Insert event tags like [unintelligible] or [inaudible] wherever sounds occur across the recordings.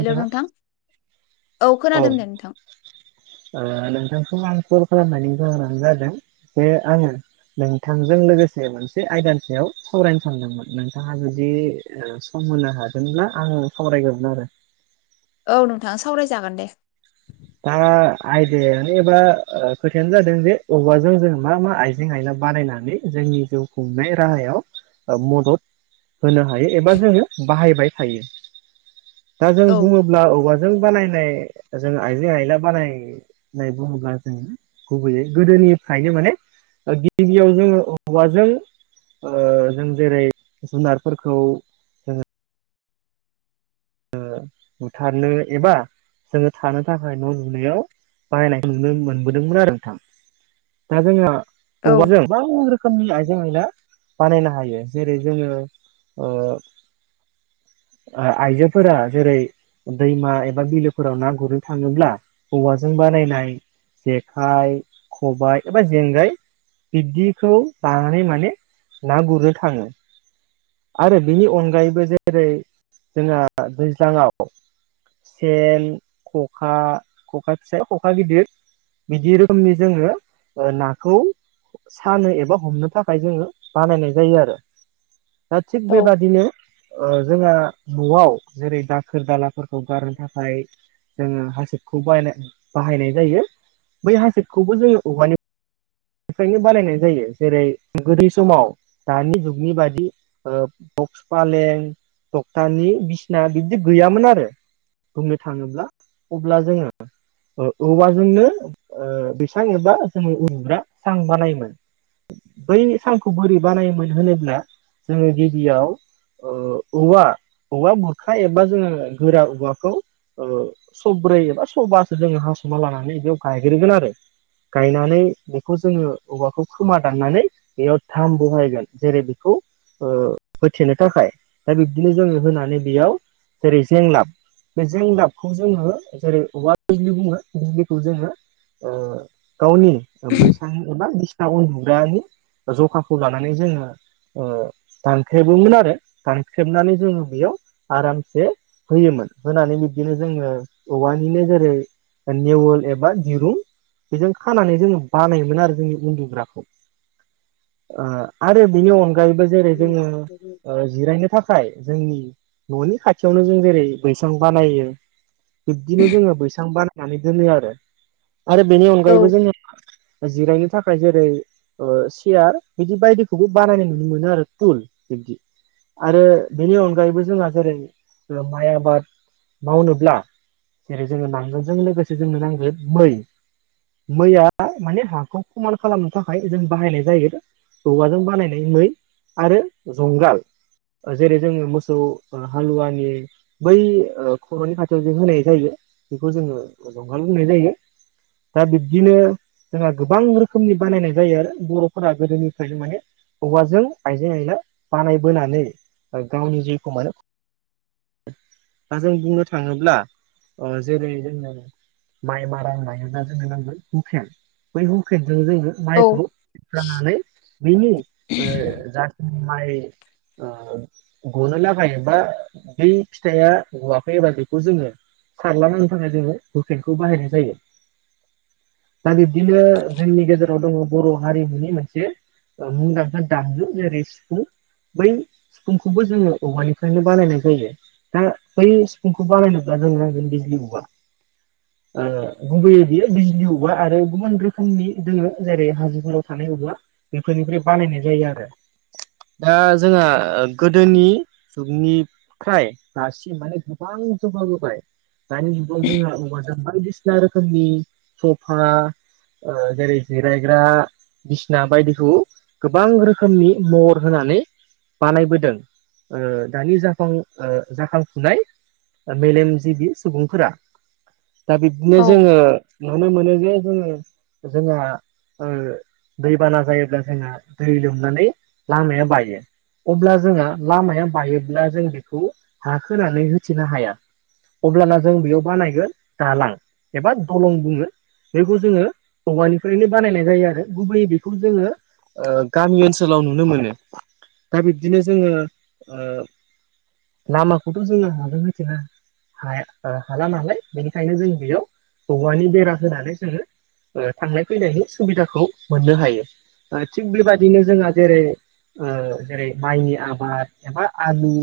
Hello नोंथां औ खोनादों दे नोंथां ओ नोंथांखौ आं कल खालामनानै जाहोनानो जादों बे आङो नोंथांजों लोगोसे मोनसे आयदानि सायाव सावरायनो सानदोंमोन नोंथाङा जुदि ओ सम होनो हागोनब्ला आं सावरायगौमोन आरो औ नोंथाङ सावरायजागोन दे दा आयदायानो एबा ओ खोथायानो जादों जे औवाजों जों मा मा आइजें आइना बानायनानै जोंनि जिउ खुंनाय राहायाव ओ मदद होनो हायो एबा जोङो बाहायबाय थायो दा जों औ बुङोब्ला औवाजों बानायनाय जों आइजें आयला बानाय नाय बुङोब्ला जों गुबैयै गोदोनिफ्रायनो माने गिबियाव जोङो हौवाजों ओ जों जेरै जुनारफोरखौ ओ बुथारनो एबा जोङो थानो थाखाय न' लुनायाव बाहायनायखौ नुनो मोनबोदोंमोन आरो नोंथां दा जोंहा औ औवाजों गोबां रोखोमनि आइजें आयला बानायनो हायो जेरै जोङो ओ आइजोफोरा जेरै दैमा एबा बिलोफोराव ना गुरनो थाङोब्ला औवाजों बानायनाय जेखाइ, खबाय एबा जेंगाय बिब्दिखौ लानानै माने ना गुरनो थाङो आरो बेनि अनगायैबो जेरै जोंहा दैज्लाङाव सेन खखा खखा फिसा खखा गिदिर बिदि रोखोमनि जोङो ओ नाखौ सानो एबा हमनो थाखाय जोङो बानायनाय जायो आरो दा थिग औ बेबादिनो ओ जोंहा न'आव जेरै दाखोर दालाफोरखौ गारनो थाखाय जोङो हासिबखौ बाय बाहायनाय जायो बै हासिबखौबो जोङो औवानि फ्रायनो बानायनाय जायो जेरै गोदै समाव दानि जुगनि बादि ओ पक्स फालें टक्टानि बि सिना बिबदि गैयामोन आरो बुंनो थाङोब्ला अब्ला जोङो औवाजोंनो ओ बैसां एबा जोङो उनदुग्रा सां बानायोमोन बै सांखौ बोरै बानायोमोन होनोब्ला जोङो गिबियाव ओ औवा औवा बुरखा एबा जोङो गोरा औवाखौ ओ सब्रै एबा सबासो जोङो हास'ना लानानै बेयाव गायग्रोगोन आरो गायनानै बेखौ जोङो औवाखौ खोमा दाननानै बेयाव थाम बहायगोन जेरै बेखौ ओ होथेनो थाखाय दा बिब्दिनो जोङो होनानै बेयाव जेरै जेंलाब बे जेंदाबखौ जोङो [unintelligible] बुङो [unintelligible] जोङो गावनि बैसां एबा बि उन्दुग्रानि जखाखौ लानानै जोङो। दानख्रेबममोन आरो दानख्रेबनानै जोङो बेयाव आरामसे होयोमोन होनानै बिदिनो जोङो औवानिनो जेरै नेवल एबा दिरु बेजों खानानै जोङो बानायोमोन आरो जोंनि उन्दुग्राखौ आरो बेनि अनगायैबो जेरै जोङो जिरायनो थाखाय जोंनि न'नि खाथियावनो जों जेरै बैसां बानायो बिब्दिनो जोङो बैसां बानायनानै दोनो आरो आरो बेनि अनगायैबो औ जोङो जिरायनो थाखाय जेरै ओ सियार बिदि बायदिखौबो बानायनाय नुनो मोनो आरो टुल बिब्दि आरो बेनि अनगायैबो जोंहा जेरै माइ आबाद मावनोब्ला जेरै जोङो नांगोनजों लोगोसे जोंनो नांगोन मै मैया माने हाखौ समान खालामनो थाखाय जों बाहायनाय जायो। औवाजों बानायनाय मै आरो जुंगाल जेरै जोङो मोसौ ओ हालुवानि बै खर'नि खाथियाव जों होनाय जायो बेखौ जोङो जंगाल होननाय जायो दा बिब्दिनो जोंहा गोबां रोखोमनि बानायनाय जायो आरो बर'फोरा गोदोनिफ्रायनो माने औवाजों आइजें आइला बानायबोनानै ओ गावनि जिउखौ माने दा जों बुंनो थाङोब्ला ओ जेरै जोंनो माइ मारां होनाय जोंनो नांगोन हुकेन बै हुकेनजों जोङो औ माइखौ बाननानै बिनि ओ जाथ माइ ओ ग'नो लागाया बा बे फिथाइया गवाखै एबा बेखौ जोङो सारलाना होनो थाखाय जोङो हुकेेनखौ बाहायनाय जायो। दा बिब्दिनो जोंनि गेजेराव दङ' बर' हारिमुनि मोनसे ओ मुंदांखा दामजु जेरै सिफुं बै सिफुंखौबो जोङो औवानि फ्रायनो बानायनाय जायो दा बै सिफुंखौ बानायनोब्ला जोंनो नांगौ बिजलि औवा [inaudible] ओ गुबैयै बियो बिजलि औवा आरो गुबुन रोखोमनि दोङो जेरै हाजोफोराव थानाय औवा बेफोरनिफ्राय बानायनाय जायो आरो दा जोंहा ओ गोदोनि निफ्राय दासिम माने गोबां जौगाबोबाय दानि जुगाव जोंहा औवाजों बायदिसिना रोखोमनि सफा ओ जेरै जिरायग्रा बिसना बायदिखौ गोबां रोखोमनि महर होनानै बानायबोदों ओ दानि जाखां जाखांफुनाय ओ मेलेम जिबि सुबुंफोरा दा बिब्दिनो जोङो नुनो मोनो जे जोंयो जोंहा ओ दैबाना जायोब्ला जोंहा दै लोमनानै लामाया बायो अब्ला जोंहा लामाया बायोब्ला जों बेखौ हा खोनानै होथेनो हाया। अब्लाना जों बेयाव बानायगोन दालां एबा दलं बुङो बेखौ जोङो औवानिफ्रायनो बानायनाय जायो आरो गुबैयै बेखौ जोङो ओ गामि ओनसोलाव नुनो मोनो दा बिब्दिनो जोङो लामाखौथ' जोङो हाजों होथेनानै हाया हाला नालाय बेनिखायनो जों बेयाव औवानि बेरा होनानै जोङो ओ थांलाय फैलायनि सुबिदाखौ मोननो हायो। ओ थिग बेबायदिनो जोंहा जेरै जेरै माइनि आबाद एबा आलु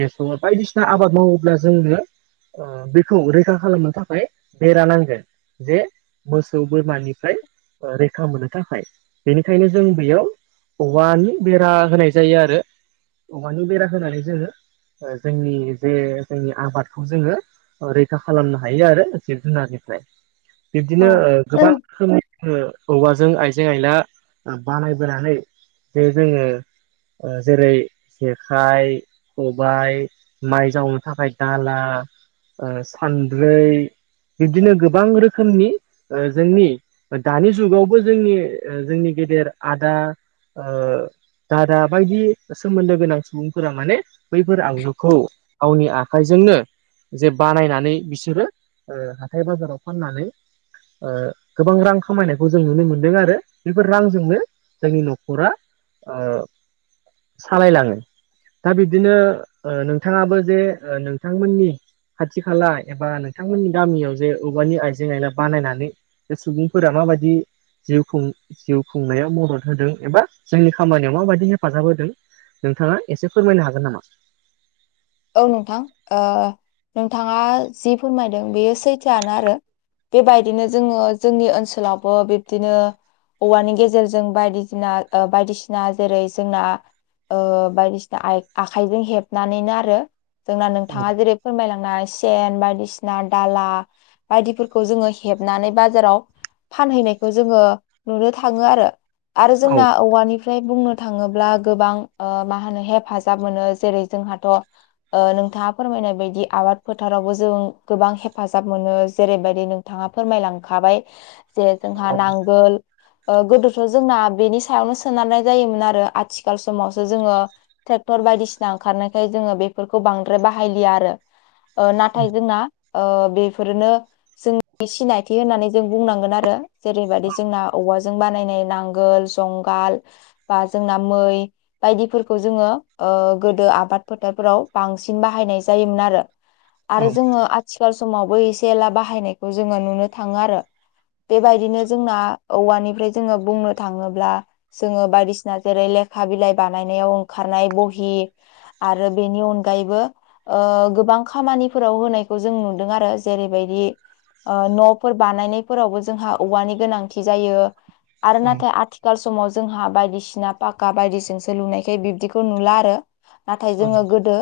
बेसर बायदिसिना आबाद मावोब्ला जोङो ओ बेखौ रैखा खालामनो थाखाय बेेरा नांगोन। जे मोसौ बोरमानिफ्राय रैखा मोननो थाखाय बेनिखायनो जों बेयाव औवानि बेरा होनाय जायो आरो औवानि बेरा होनानै जोङो ओ जोंनि जे जोंनि आबादखौ जोङो रैखा खालामनो हायो आरो जिब जुनारनिफ्राय बिब्दिनो औ ओ औ गोबां रोखोमनि जोङो औबवाजों आइजें आइला ओ बानायबोनानै जे जोङो ओ जेरै जेखाइ, खबायाइ, माइ जावनो थाखाय दाला ओ सानद्रै बिदिनो गोबां रोखोमनि जोंनि ओ दानि जुगावबो जोंनि जोंनि गेदेर आदा दा दा ब बिदि सोमोन्दो गोनां सुबुंफोरा माने बैफोर आगजुखौ गावनि आखाइजोंनो जे बानायनानै बिसोरो हाथाय बाजाराव फाननानै गोबां रां खामायनायखौ जों नुनो मोनदों आरो बेफोर रांजोंनो जोंनि न'खरा सालायलाङो दा बिदिनो नोंथाङाबो जे नोंथांमोननि खाथि खाला एबा नोंथांमोननि गामियाव जे औबवानि आइजें आयला बानायनानै बे सुबुंफोरा माबाददि जि जिउ खुंनायाव मदद होदों एबा जोंनि खामानियाव माबायदि हेफाजाब होदों नोंथाङा एसे फोरमायनो हागोन नामा औ नोंथां नोंथाङा जि फोरमायदों बेयो सैथोआानो आरो बेबायदिनो जोङो जोंनि ओनसोलावबो बिब्दिनो औवानि गेजेरजों बायदिसिना बायदिसिना जेरै जोंना बायदिसिना आखाइजों हेबनानैनो आरो जोंना औ नोंथाङा जेरै फोरमायलांनाय सेन बायदिसिना दाला बायदिफोरखौ जोङो हेबनानै बाजाराव फानहैनायखौ जोङो नुनो थाङो आरो आरो औ जोंना औवानि मफ्राय बुंनो थाङोब्ला गोबां मा होनो हेफाजाब मोनो जेरै जोंहाथ' नोंथाङा फोरमायनाय बायदि आबाद फोथारावबो जों गोबां हेफाजाब मोनो जेरैबायदिों बिथाङा फोरमायलांखाबाय जे औ जोंहा नांगोल गोदोथ' जोंना बेनि सायावनो सोनारनाय जायोमोन आरो आथिखाल समावसो जोङो ट्रेक्टर बायदिसिना ओंखारनायखाय जोङो बे बेफोरखौ बांद्राय बाहायलिया आरो औ नाथाय जोंना बेफोरनो जोंनि सिनायथि होननानै जों बुंनांगोन आरो जेरैबादि जोंना औवाजों बानायनाय नांगोल जंगाल बा जोंना मै बायदिफोरखौ जोङो गोदो आबाद फोथारफोराव बांसिन बाहायनाय जायोमोन आरो औ आरो जोङो सिखखार समावबो एसे एला बाहायनायखौ जोङो नुनो थाङो आरो बेबायदिनो जोंना औवानिफ्राय जोङो बुंनो थाङोब्ला जोङो बायदिसिना जेरै लेखा बिलाइ बानायनायाव ओंखारनाय बहि आरो बेनि उन अनगायैबो गोबां खामानिफोराव होनायखौ जों नुदों आरो जेरैबायदि न'फोर बानायनायफोरावबो जोंहा औवानि गोनांथि जायो आरो नाथाय आथिखाल आथिखाल समाव जोंहा बायदिसिना पाका बायदिजोंसो लुनायखाय बिब्दिखौ नुला आरो नाथाय औ जोङो गोदो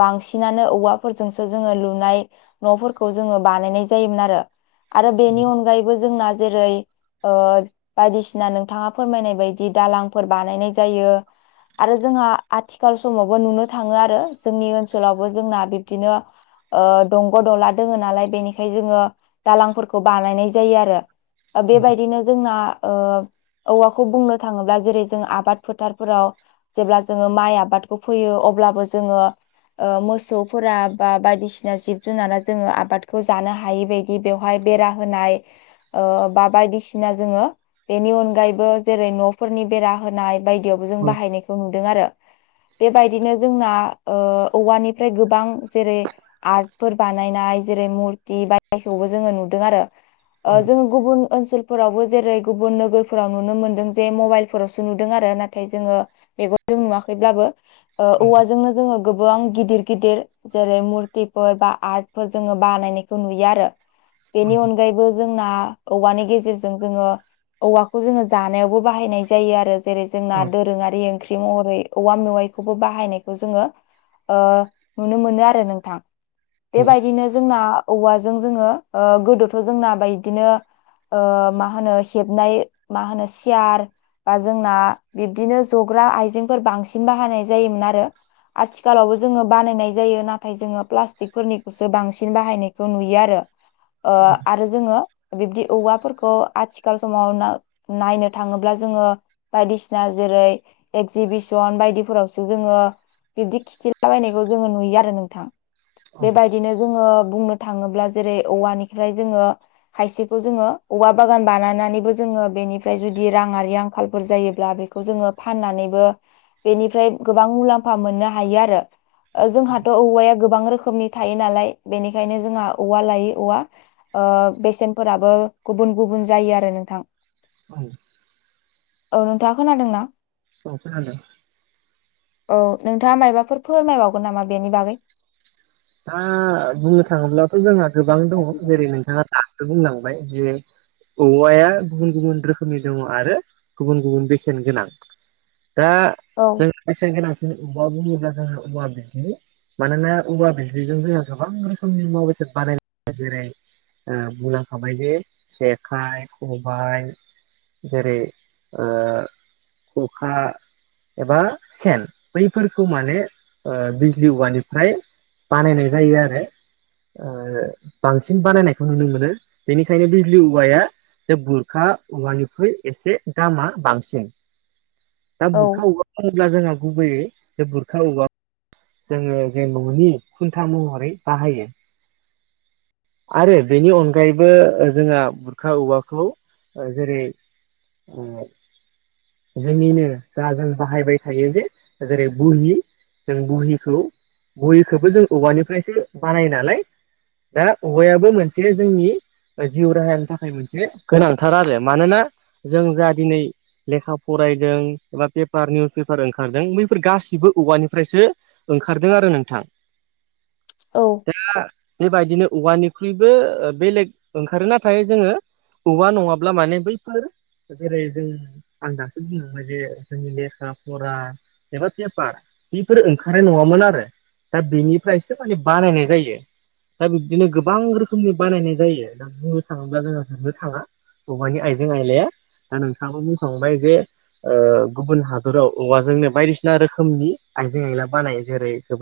बांसिनानो औवाफोरजोंसो जोङो लुनाय न'फोरखौ जोङो बानायनाय जायोमोन आरो आरो औ बेनि अनगायैबो जोंना जेरै बायदिसिना नोंथाङा फोरमायनाय बायदि दालांफोर बानायनाय जायो आरो जोंहा आथिखाल समावबो नुनो थाङो आरो जोंनि ओनसोलावबो जोंना बिब्दिनो दंग' दला दोङो नालाय बेनिखाय जोङो दालांफोरखौ बानायनाय जायो आरो बेबायदिनो जोंना औवाखौ बुंनो थाङोब्ला जेरै जों आबाद फोथारफोराव जेब्ला जोङो माइ आबादखौ फोयो अब्लाबो जोङो मोसौफोरा बा बायदिसिना जिब जुनारा जोङो आबादखौ जानो हायि बाय दि बेवहाय बेरा होनाय बा बायदिसिना जोङो बेनि अनगायैबो जेरै न'फोरनि बेरा होनाय बायदियाव जों औ बाहायनायखौ नुदों आरो बेबायदिनो जोंना औवानिफ्राय गोबां जेरै आर्टफोर बानायनाय जेरै मुरथि बायायखौबो जोङो नुदों आरो जोङो गुबुन ओनसोलफोरावबो जेरै गुबुन नोगोरफोराव नुनो मोनदों जे मबाइलफोरावसो नुदों आरो ना नाथाय जोङो मेगनजों नुवाखैब्लाबो औवाजोंनो जोङो गोबां गिदिर गिदिर जेरै मुरथिफोर बा आर्टफोर जोङो बानायनायखौ नुयो आरो। बेनि अनगायैबो जोंना औवानि गेजेरजों जोङो औवाखौ जोङो जानायावबो बाहायनाय जायो आरो जेरै जोंना दोरोङारि ओंख्रि महरै औवा मेवाइखौबो बाहायनायखौ जोङो ओ नुनो मोनो आरो नोंथां बेबायदिनो जोंना औवाजों जोङो ओ गोदोथ जोंनाबो बायदिनो ओ मा होनो सेबनाय मा होनो सियार बा जोंना बिब्दिनो जग्रा आइजेंफोर बांसिन बाहायनाय जायोमोन आरो आथिखालावबो जोङो बानायनाय जायो नाथाय जोङो प्लास्टिकफोरनिखौसो बांसिन बाहायनायखौ नुयो आरो। ओ आरो जोङो बिब्दि औवाफोरखौ आथिखाल समाव नायनो थाङोब्ला जोङो बायदिसिना जेरै एगजिबिसन बायदिफोरावसो जोङो बिदि खिथिलाबायनायखौ जोङो नुयो आरो नोंथां। बेबायदिनो जोङो बुंनो थाङोब्ला जेरै औवानिफ्राय जोङो खायसेखौ जोङो औवा बागान बानायनानैबो जोङो बेनिफ्राय जुदि राङारि आंखालफोर जायोब्ला बे बेखौ जोङो फाननानैबो बेनिफ्राय गोबां मुलाम्फा मोननो हायो आरो। जोंहाथ औवाया गोबां रोखोमनि थायो नालाय बेनिखायनो जोंहा औवा लायै औवा ओ बेसेनफोराबो गुबुन गुबुन जायो आरो नोंथां। औ ओ नोंथाङा खोनादों ना? औ खोनादों। औ नोंथाङा मायबाफोर फोरमायबावगोन नामा बेनि बागै? दा बुंनो थाङोब्लाथ जोंहा गोबां दङ जेरै नोंथाङा दासो बुंलांबाय जे औवाया गुबुन गुबुन रोखोमनि दङ आरो गुबुन गुबुन बेसेन गोनां। दा औ जों बेसेन गोनांसिनि औवा बुङोब्ला जोङो औवा बिजलि मानोना औवा बिज लिजों जोंहा गोबां रोखोमनि मुवा बेसाद बानायनाय जायो जेरै बुंलांखाबाय जे जेखाइ खबाय जेरै ओ खुखा एबा सेन बैफोरखौ माने बिजलि औवानिफ्राय बानायनाय जायो आरो ओ बांसिन बानायनायखौ नुनो मोनो बेनिखायनो बे लिउ औवाया जे बुरखा औवानिख्रुै एसे दामा बांसिन। दा औ बुरखा औवा होनोब्ला जोंहा गुबुबैयो जे बुरखा औवा जोङो जे ननि खुन्था महरै बाहायो। आरो बेनि अनगायैबो जोंहा बुरखा औवाखौ ओ जेरै खुंनो जोंनिनो जा जों बाहायबाय थायो जे जेरै बुहि जों बुहिखौ बुहिखौबो जों औवानिफ्रायसो बानायो नालाय दा औवायाबो मोनसे जोंनि जिउ राहानि थाखाय मोनसे गोनांथार आरो मानोना जों जा दिनै लेखा फरायदों एबा पेपार निउस पेपार ओंखारदों बैफोर गासिबो औवानिफ्रायसो ओंखारदों आरो नोंथां। औ दा बेबायदिनो औवानिख्रुइबो बेलेग ओंखारो नाथाय जोङो औबवा नङाब्ला माने बैफोर जेरै जों आं दासो बुं मोने जोंनि लखाा फरा एबा पेपार बेफोर ओंखारनाय नङामोन आरो दा बेनिफ्रायसो माने बानायनाय जायो दा बिब्दिनो गोबां रोखोमनि बानायनाय जायो दा बुंनो थाङोब्ला जोंहा सोंनो थाङा औवानि आयजें-आइलाया दा नोंथाङाबो बुंखांबाय जे गुबुन हादराव औवाजोंनो बायदिसिना रोखोमनि आइजें आयला बानाय जेरै गोबां